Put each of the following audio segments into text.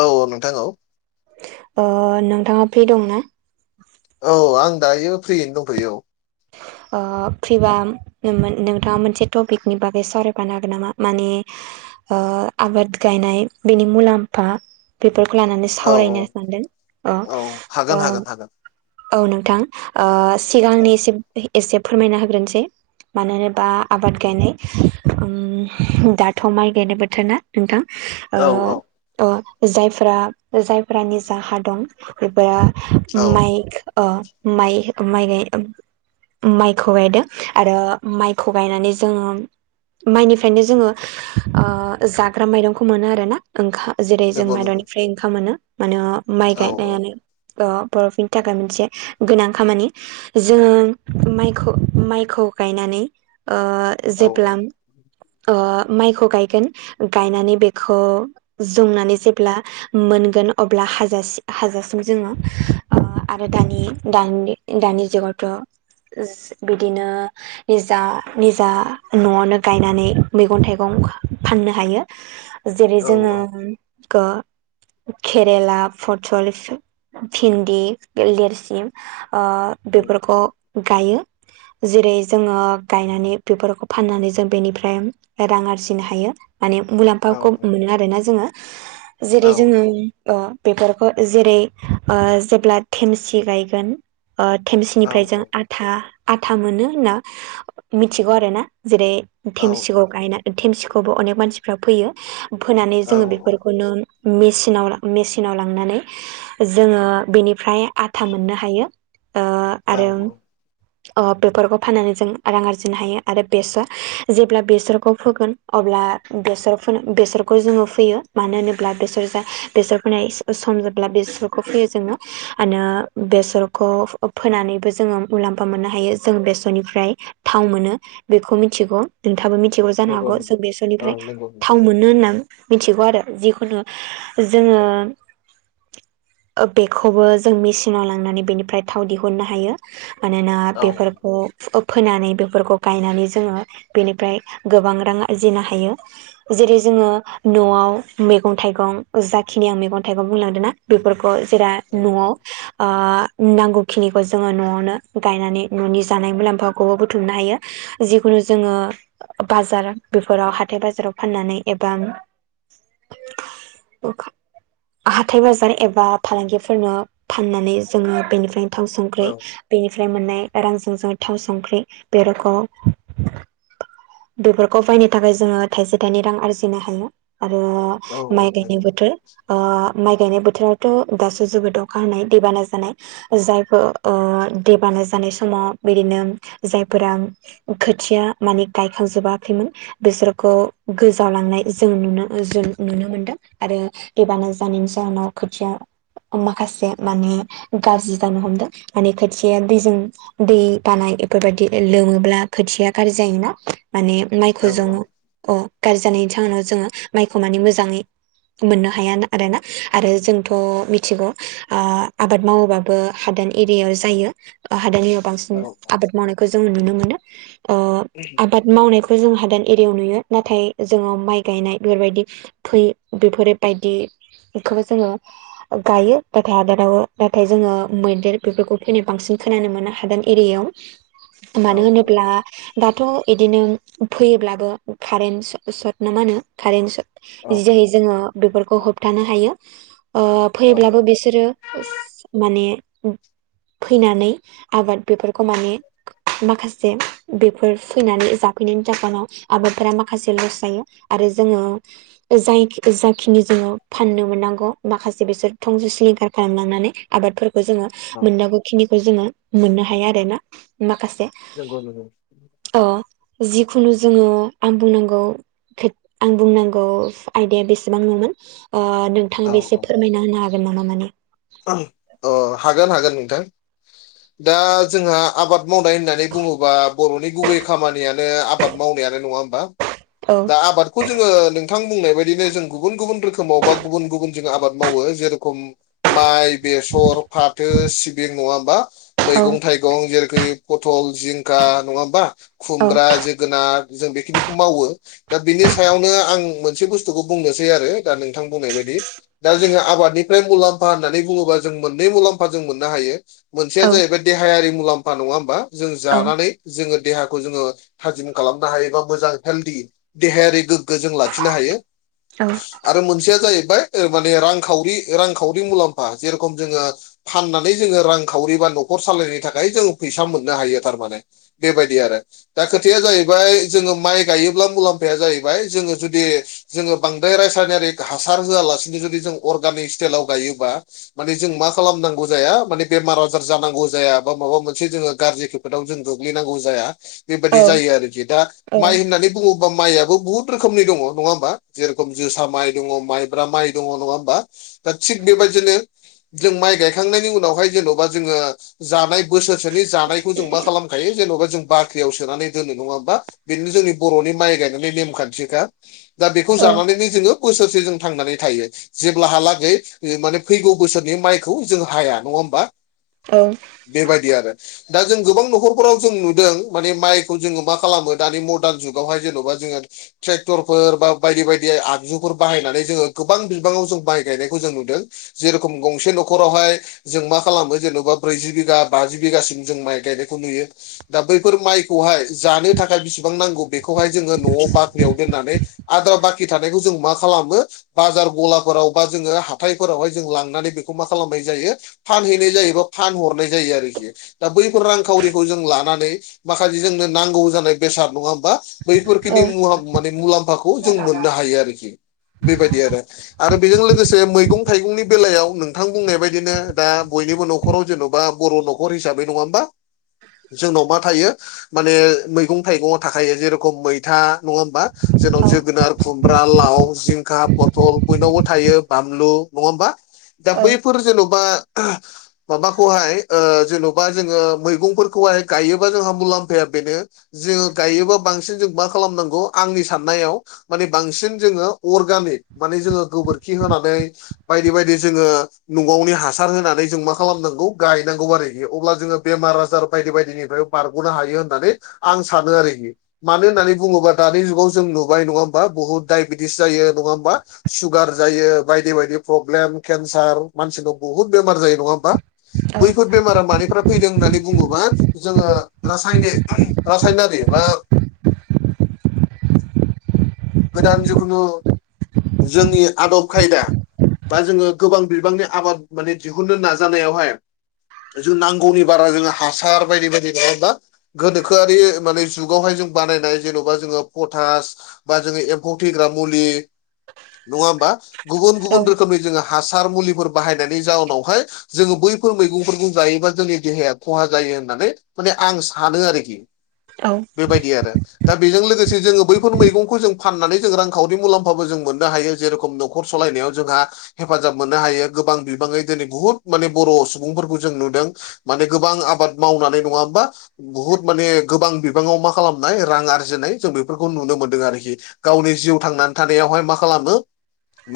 औ नोंथां औ ओ नोंथाङा फ्रि दंना औ आं दायो फ्रियैनो दंथ'यो औ ओ फ्रिबा नोमोन नोंथाङा मोनसे टपिकनि बागै सावरायफानो हागोन नामा माने ओ आबाद गायनाय बेनि मुलाम्फा बेफोरखौ लानानै औ सावरायनो औ हागोन सानदों हागोन हागोन औ नोंथां ओ सिगांनि एसे एसे फोरमायना होग्रोनोसै मानो होनोबा आबाद गायनाय ओम दाथ' माइ गायनाय बोथोरा नोंथां औ औ ओ जायफोरा जायफोरा निजा हा दं बे औ माइक ओ माइ माइ माइखौ गायदों आरो माइखौ गायनानै जोङो माइनिफ्रायनो जोङो ओ जाग्रा माइरंखौ मोनो आरो ना ओं जेरै जों नंगौ नंगौ माइरनिफ्राय ओंखाम मोनो माने माइ औ औ गायनायानो बर'फोरनि थाखाय थाखाय मोनसे गोनां खामानि जोङो माइखौ माइखौ गायनानै ओ औ जेब्ला माइखौ गायगोन गायनानै बेखौ जंनानै जेब्ला मोनगोन अब्ला हाजासे हाजासिम जोङो ओ आरो दानि दानि दानि जुगावथ' बिदिनो निजा निजा न'आवनो गायनानै मैगं थाइगं फाननो हायो जेरै औ जोङो औ केरेला पटल भिन्दि लेरसि ओ बेफोरखौ गायो जेरै जोङो गायनानै बेफोरखौ फाननानै जों बेनिफ्राय रां आरजिनो हायो माने औ मुलाम्फाखौ मोनो आरोना जोङो औ जेरै जोङो बेफोरखौ जेरै ओ जेब्ला थेमसि गायगोन थेमसिनिफ्राय जों आथा आथा मोनो होनना मिथिगौ आरो ना जेरै थेमसिखौ गायना थेमसिखौबो अनेक मानसिफ्रा फोयो फोनानै औ जोङो औ बेफोरखौनो न मेसिनाव लांनानै जोङो बेनि फ्राय आथा मोननो हायो ओ आरो अ बेफोरखौ फाननानै जों रां आरजिनो हायो आरो बेसर जेब्ला बेसरखौ फोगोन अब्ला बेसर फोन बेसरखौ जोङो फोयो मानो होनोब्ला बेसर जा बेसर फोनाय सम जोबब्ला बे सरखौ फोयो जोङो आरो बेसरखौ फोनानैबो जोङो मुलाम्फा मोननो हायो जों बेसरनिफ्राय थाव मोनो बेखौ मिथिगौ नोंथाङाबो मिथिगौ जानो नंगौ हागौ नंगौ जों औ बेसरनिफ्राय नंगौ थाव औ मोनो होननानै मिथिगौ आरो जिखुनु जोङो ओ बेखौबो जों मेसिनाव लांनानै बेनिफ्राय थाव दिहुननो हायो मानोना औ बेफोरखौ फोनानै बेफोरखौ गायनानै जोङो बेनिफ्राय गोबां रां आरजिनो हायो जेरै जोङो न'आव मैगं थाइगं जाखिनि आं मैगं थाइगं बुंलांदों ना बेफोरखौ जेरा न'आव ओ नांगौखिनिखौ जोङो न'आवनो गायनानै न'नि जानाय मुलाम्फाखौबो बुथुमनो हायो जिखुनु जोङो बाजार बेफोराव हाथाय बाजाराव फाननानै एबा [unintelligible] हथाय बाजार एबा फालांगिफोरनो फाननानै जोङो बेनिफ्रायनो थाव संख्रि औ बेनिफ्राय मोननाय रांजों जोङो थाव संख्रि बे [unintelligible] बेफोरखौ बायनो थाखाय जोङो थाइसे थाइनै रां आरजिनो हायो आरो। माइ नंगौ औ गायनाय बोथोर ओ माइ गायनाय बोथोराव। थ' दासो जोबोद अखा हानाय दैबाना जानाय। जायफोर ओ दैबाना जानाय समाव बिदिनो जायफोरा खोथिया माने गायखांजोबाखैमोन बिसोरखौ गोजावलांनाय जों नुनो जों नुनो मोनदों आरो। दैबाना जानायनि जाहोनाव खोथिया माखासे माने गाज्रि जानो हमदों माने खोथिया दैजों दै बानाय बेफोरबायदि लोमोब्ला खोथिया गाज्रि जायोना माने औ माइखौ जों अ गाज्रि जानायनि जाहोनाव जोङो माइखौ मानि मोजाङै मोननो हाया आरो ना आरो जोंथ' मिथिगौ आबाद मावोबाबो हादान एरियायाव जायो हादोरनिाव बांसिन आबाद मावनायखौ जोङो नुनो मोनो [inaudible] आबाद मावनायखौ जों हादान एरियायाव नुयो नाथाय जोङो माइ गायनाय बेफोरबायदि। फै बेफोर बायदि बेखौबो जोङो गायो नाथाय हादोरावो नाथाय जोङो मैदेर बेफोरखौ फैनाय बांसिन खोनानो मोनो हादा एरियायाव औ मानो होनोब्ला दाथ' बिदिनो फैयोब्लाबो कारेन्ट सट ना मा होनो कारेन्ट सट जि जहै जोङो बेफोरखौ होबथानो हायो फैब्लाबो बिसोरो माने फैनानै आबाद बेफोरखौ माने माखासे बेफोर फैनानै जाफैनायनि जाहोनाव आबादफोरा माखासे लस जायो आरो जोङो। जाय जाखिनि जोङो फाननो मोननांगौ माखासे बिसोर थंजों सिलिंखार खालामलांनानै। आबादफोरखौ जोङो मोननांगौखिनिखौ जोङो मोननो हाया आरोना माखासे नंगौ नंगौ औ जिखुनु जोङो आं बुंनांगौ आं बुंनांगौ आयदाया बेसेबांनोमोन औ नोंथाङाब बे औ एसे फोरमायना होनो हागोन नामा माने अ हागोन हागोन नोंथां दा जोंहा आबाद आबाद मावनाय होननानै बुङोब्ला बर'नि गुबै खामानियानो आबाद मावनायानो नङा होमबा औ दा आबादखौ जोङो नोंथां बुंनाय बायदिनो जों गुबुन गुबुन रोखोमाव बा। गुबुन गुबुन जों आबाद मावो जुखाम माइ बेसर फाथो सिबिं नङा हा औ मैगं थाइगं जेरैखि पथल जिंखा नङा होमबा औ खुमब्रा जोगोनार जों बेखिनिखौ मावो दा बिनि सायावनो आं मोनसे बुस्थुखौ बुंनोसै आरो दा नोंथां बुंनाय बायदि दा जोङो आबादनिफ्राय मुलाम्फा होन्नानै बुङोबा जों मोननै मुलाम्फा जों मोननो हायो। मोनसेया औ जाहैबाय देहायारि मुलाम्फा नङा होमबा जों औ जानानै जोङो देहाखौ जोङो थाजिम खालामनो हायोबा मोजां हेल्दि देहायारि गोग्गो खो जों लाखिनो हायो आरो मोनसे जाहैबाय माने रांखावरि रांखावरि मुलाम्फा जेरेखम जोङो फाननानै जोङो रांखावरि बा न'खर सालायनो थाखाय जों फैसा मोननो हायो थारमाने बेबायदि आरो दा खोथाया जाहैबाय जोङो माइ गायोब्ला मुलाम्फाया जाहैबाय जोङो जुदि जोङो बांद्राय रासायनारिक हासार होआलासिनो जुदि जों अर्गानिक स्टाइलाव गायोबा माने जों मा खालामनांगौ जाया माने बेमार आजार जानांगौ जाया बा माबा मोनसे जोङो गाज्रिखौ आव जों गोग्लैनांगौ जाया औ बेबादि जायो आरोखि दा औ माइ होननानै बुङोबा मायाबो बुहुद रोखोमनि दङा होमा जेरेखम जोसा माइ दङ माइब्रा माइ दङ नङा होमबा दा थिग बेबायदिनो जों माइ गायखांनायनि उनावहाय जेन'बा जोङो जानाय बोसोरसोनि जानायखौ जों मा खालामखायो जेन'बा जों बाख्रियाव सोनानै दोनो नङा होमा बेदिनो जोंनि बर'नि माइ गायनानै नेमखान्थिखा दा बेखौ जानानैनो जोङो बोसोरसे जों थांनानै थायो जेब्लाहालागै माने फैगौ बोसोरनि माइखौ जों हाया नङा होमबा औ बे बायदि आरो दा जों गोबां न'खरफोराव जों नुदों माने माइखौ जोङो मा खालामो दानि मदार्न जुगावहाय जेन'बा जोङो ट्रेक्टरफोर बा बायदि बायदि आगजुफोर बाहायनानै जोङो गोबां बिबाङाव जों माइ गायनायखौ जों नुदों जे रखम गंसे न'खरावहाय जों मा खालामो जेन'बा ब्रैजि बिघा बाजि बिघासिम जों माइ गायनायखौ नुयो। दा बैफोर माइखौहाय जानो थाखाय बिसेबां नांगौ बेखौहाय जोङो न'आव बाख्रियाव दोननानै आद्रा बाखि थानायखौ जों मा खालामो बाजार गलाफोराव बा जोङो हाथायफोरावहाय जों लांनानै बेखौ मा खालामनाय जायो फानहैनाय जायोबा फानहरनाय जायो आरोखि। दा बैफोर रांखावरिखौ जों लानानै माखासे जोंनो नांगौ जानाय बेसाद नङा होमबा बैफोरखिनि मुलाम माने मुलाम्फाखौ जों मोननो हायो आरोखि बेबायदि आरो। आरो बेजों लोगोसे मैगं थाइगंनि बेलायाव नोंथां बुंनाय बायदिनो दा बयनिबो न'खराव जेन'बा बर' न'खर हिसाबै नङा होमबा जोंनाव मा थायो माने मैगं थाइगङाव थाखायो जे रखम मैथा नङा होमबा जोंनाव जोगोनार खुमब्रा लाव जिंखा पथल बयनावबो थायो बानलु नङा होमबा दा औ बैफोर जेन'बा आ माबाखौहाय ओ जेन'बा जोङो मैगंफोरखौहाय गायोबा जोंहा मुलाम्फाया बेनो जोङो गायोबा बांसिन जों मा खालामनांगौ आंनि साननायाव माने बांसिन जोङो अरगानिक माने जोङो गोबोरखि होनानै बायदि बायदि जोङो न'आवनि हासार होनानै जों मा खालामनांगौ गायनांगौ आरोखि अब्ला जोङो बेमार आजार बायदि बायदिनिफ्राय बारग'नो हायो होननानै आं सानो आरोखि मानो होननानै बुङोब्ला दानि जुगाव जों नुबाय नङा होमबा बहुत दायबेटिस जायो नङा होमबा सुगार जायो बायदि बायदि प्रब्लेम केन्सार मानसिनाव बुहुत बेमार जायो नङा होमबा बैफोर बेमारा मानिफ्राय फैदों होननानै बुङोबा जोङो रासायनिक रासायनारि बा [inaudible] गोदान जिखुनु जोंनि आदब खायदा बा जोङो गोबां बिबांनि आबाद माने दिहुननो नाजानायावहाय जों नांगौनि बारा जोङो हासार बायदि बायदि नङा होमबा गोनोखोआरि माने जुगावहाय जों बानायनाय जेन'बा जोङो पटास बा जोङो एम्फौ फोथैग्रा मुलि नङा होमबा गुबुन औ गुबुन रोखोमनि जोङो हासार मुलिफोर बाहायनायनि जाउनावहाय जोङो बैफोर मैगंफोरखौ जायोबा जोंनि देहाया खहा जायो होननानै माने आं सानो आरोखि औ बेबायदि आरो दा बेजों लोगोसे जोङो बैफोर मैगंखौ जों फाननानै जों रांखावरि मुलाम्फाबो जों मोननो हायो जे रखम न'खर सालायनायाव जोंहा हेफाजाब मोननो हायो गोबां बिबाङै दिनै बुहुद माने बर' सुबुंफोरखौ जों नुदों माने गोबां आबाद मावनानै नङा होमबा बुहुद माने गोबां बिबाङाव मा खालामनाय रां आरजिनाय जों बेफोरखौ नुनो मोनदों आरोखि गावनि जिउ थांनानै थानायावहाय मा खालामो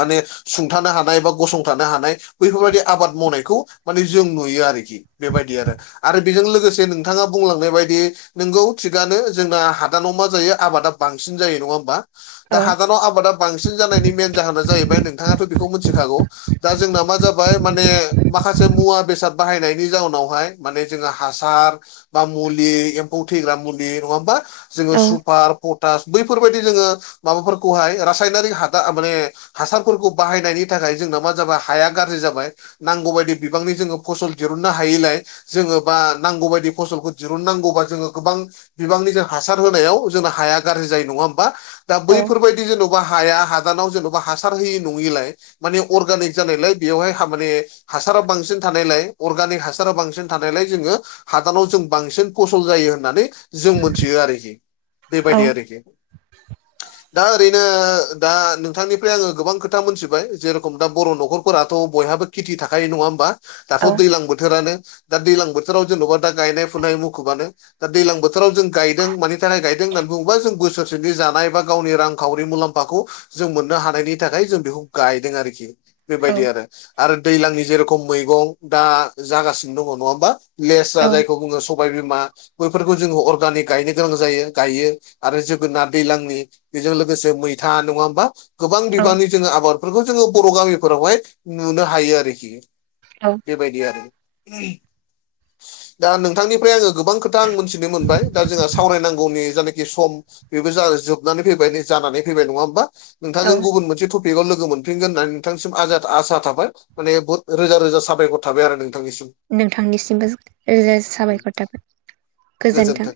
माने सुंथानो हानाय बा गसंथानो हानाय बैफोरबायदि आबाद मावनायखौ माने जों नुयो आरोखि। बेबायदि आरो आरो बेजों लोगोसे नोंथाङा बुंलांनाय बायदि नोंगौ थिगानो जोंना हादानाव मा जायो आबादा बांसिन जायो नङा होमबा दा हादानाव आबादा बांसिन जानायनि मेन जाहोना जाहैबाय नोंथाङाथ' बेखौ मिथिखागौ दा जोंना मा जाबाय माने माखासे मुवा बेसाद बाहायनायनि जाउनावहाय माने जोंहा हासार बा मुलि एम्फौ थैग्रा मुलि नङा होमबा जोङो सुपार पटास बैफोरबायदि जोङो माबाफोरखौहाय रासायनारिक हासार माने हासारफोरखौ बाहायनायनि थाखाय जोंना मा जाबाय हाया गाज्रि जाबाय। नांगौबायदि बिबांनि जोङो फसल दिहुननो हायिलाय जोङो बा नांगौ बायदि फसलखौ दिहुननांगौबा जोङो गोबां बिबांनि जों हासार होनायाव जोंना हाया गाज्रि जायो नङा होमबा दा बैफोरबायदि जेन'बा हाया हादानाव जेन'बा हासार होयि नङिलाय माने अरगेनिक जानायलाय बेवहाय हा माने हासारा बांसिन थानायलाय अरगेनिक हासारा बांसिन थानायलाय जोङो हादानाव जों बांसिन फसल जायो होननानै जों मोनथियो आरोखि बेबायदि आरोखि दा ओरैनो दा नोंथांनिफ्राय आङो गोबां खोथा मोनथिबाय जेरेखम दा बर' न'खर फोराथ' बयहाबो खेथि थाखायो नङा होमबा? दाथ' दैजलां बोथोरानो दा दैज्लां बोथोराव जेन'बा दा गायनाय फुनाय मुखुबानो दा दैज्लां बोथोराव जों गायदों मानि थाखाय गायदों होननानै बुङोबा जों बोसोरसेनि जानाय बा गावनि रांखावरि मुलाम्फाखौ जों मोननो हानायनि थाखाय जों बेखौ गायदों आरोखि बेबायदि आरो आरो दैलांनि जेरखम मैगं दा जागासिनो दङ नङा होमबा? लेस्रा औ जायखौ बुङो स सबाय बिमा बैफोरखौ जोङो अर्गानिक गायनो गोनां जायो गायो आरो जोगोनार दैलांनि बेजों लोगोसे मैथा नङा होमबा गोबां बिबांनि जोङो आबादफोरखौ जोङो बर' गामिफोरावहाय नुनो हायो आरोखि औ बेबायदि आरो दा नोंथांनिफ्राय आङो गोबां खोथा आं मोनथिनो मोनबाय दा जोंहा सावरायनांगौनि जायनाखि सम बेबो जोबनानै फैबाय जानानै फैबाय नङा होमबा नोंथांजों औ गुबुन मोनसे टफिक बेखौ लोगो मोनफिनगोन होननानै नोंथांसिम आसा थाबाय। माने बुहुत रोजा रोजा साबायखर थाबाय आरो नोंथांनिसिम। नोंथांनिसिमबो साबायखर थाबाय गोजोन्थों।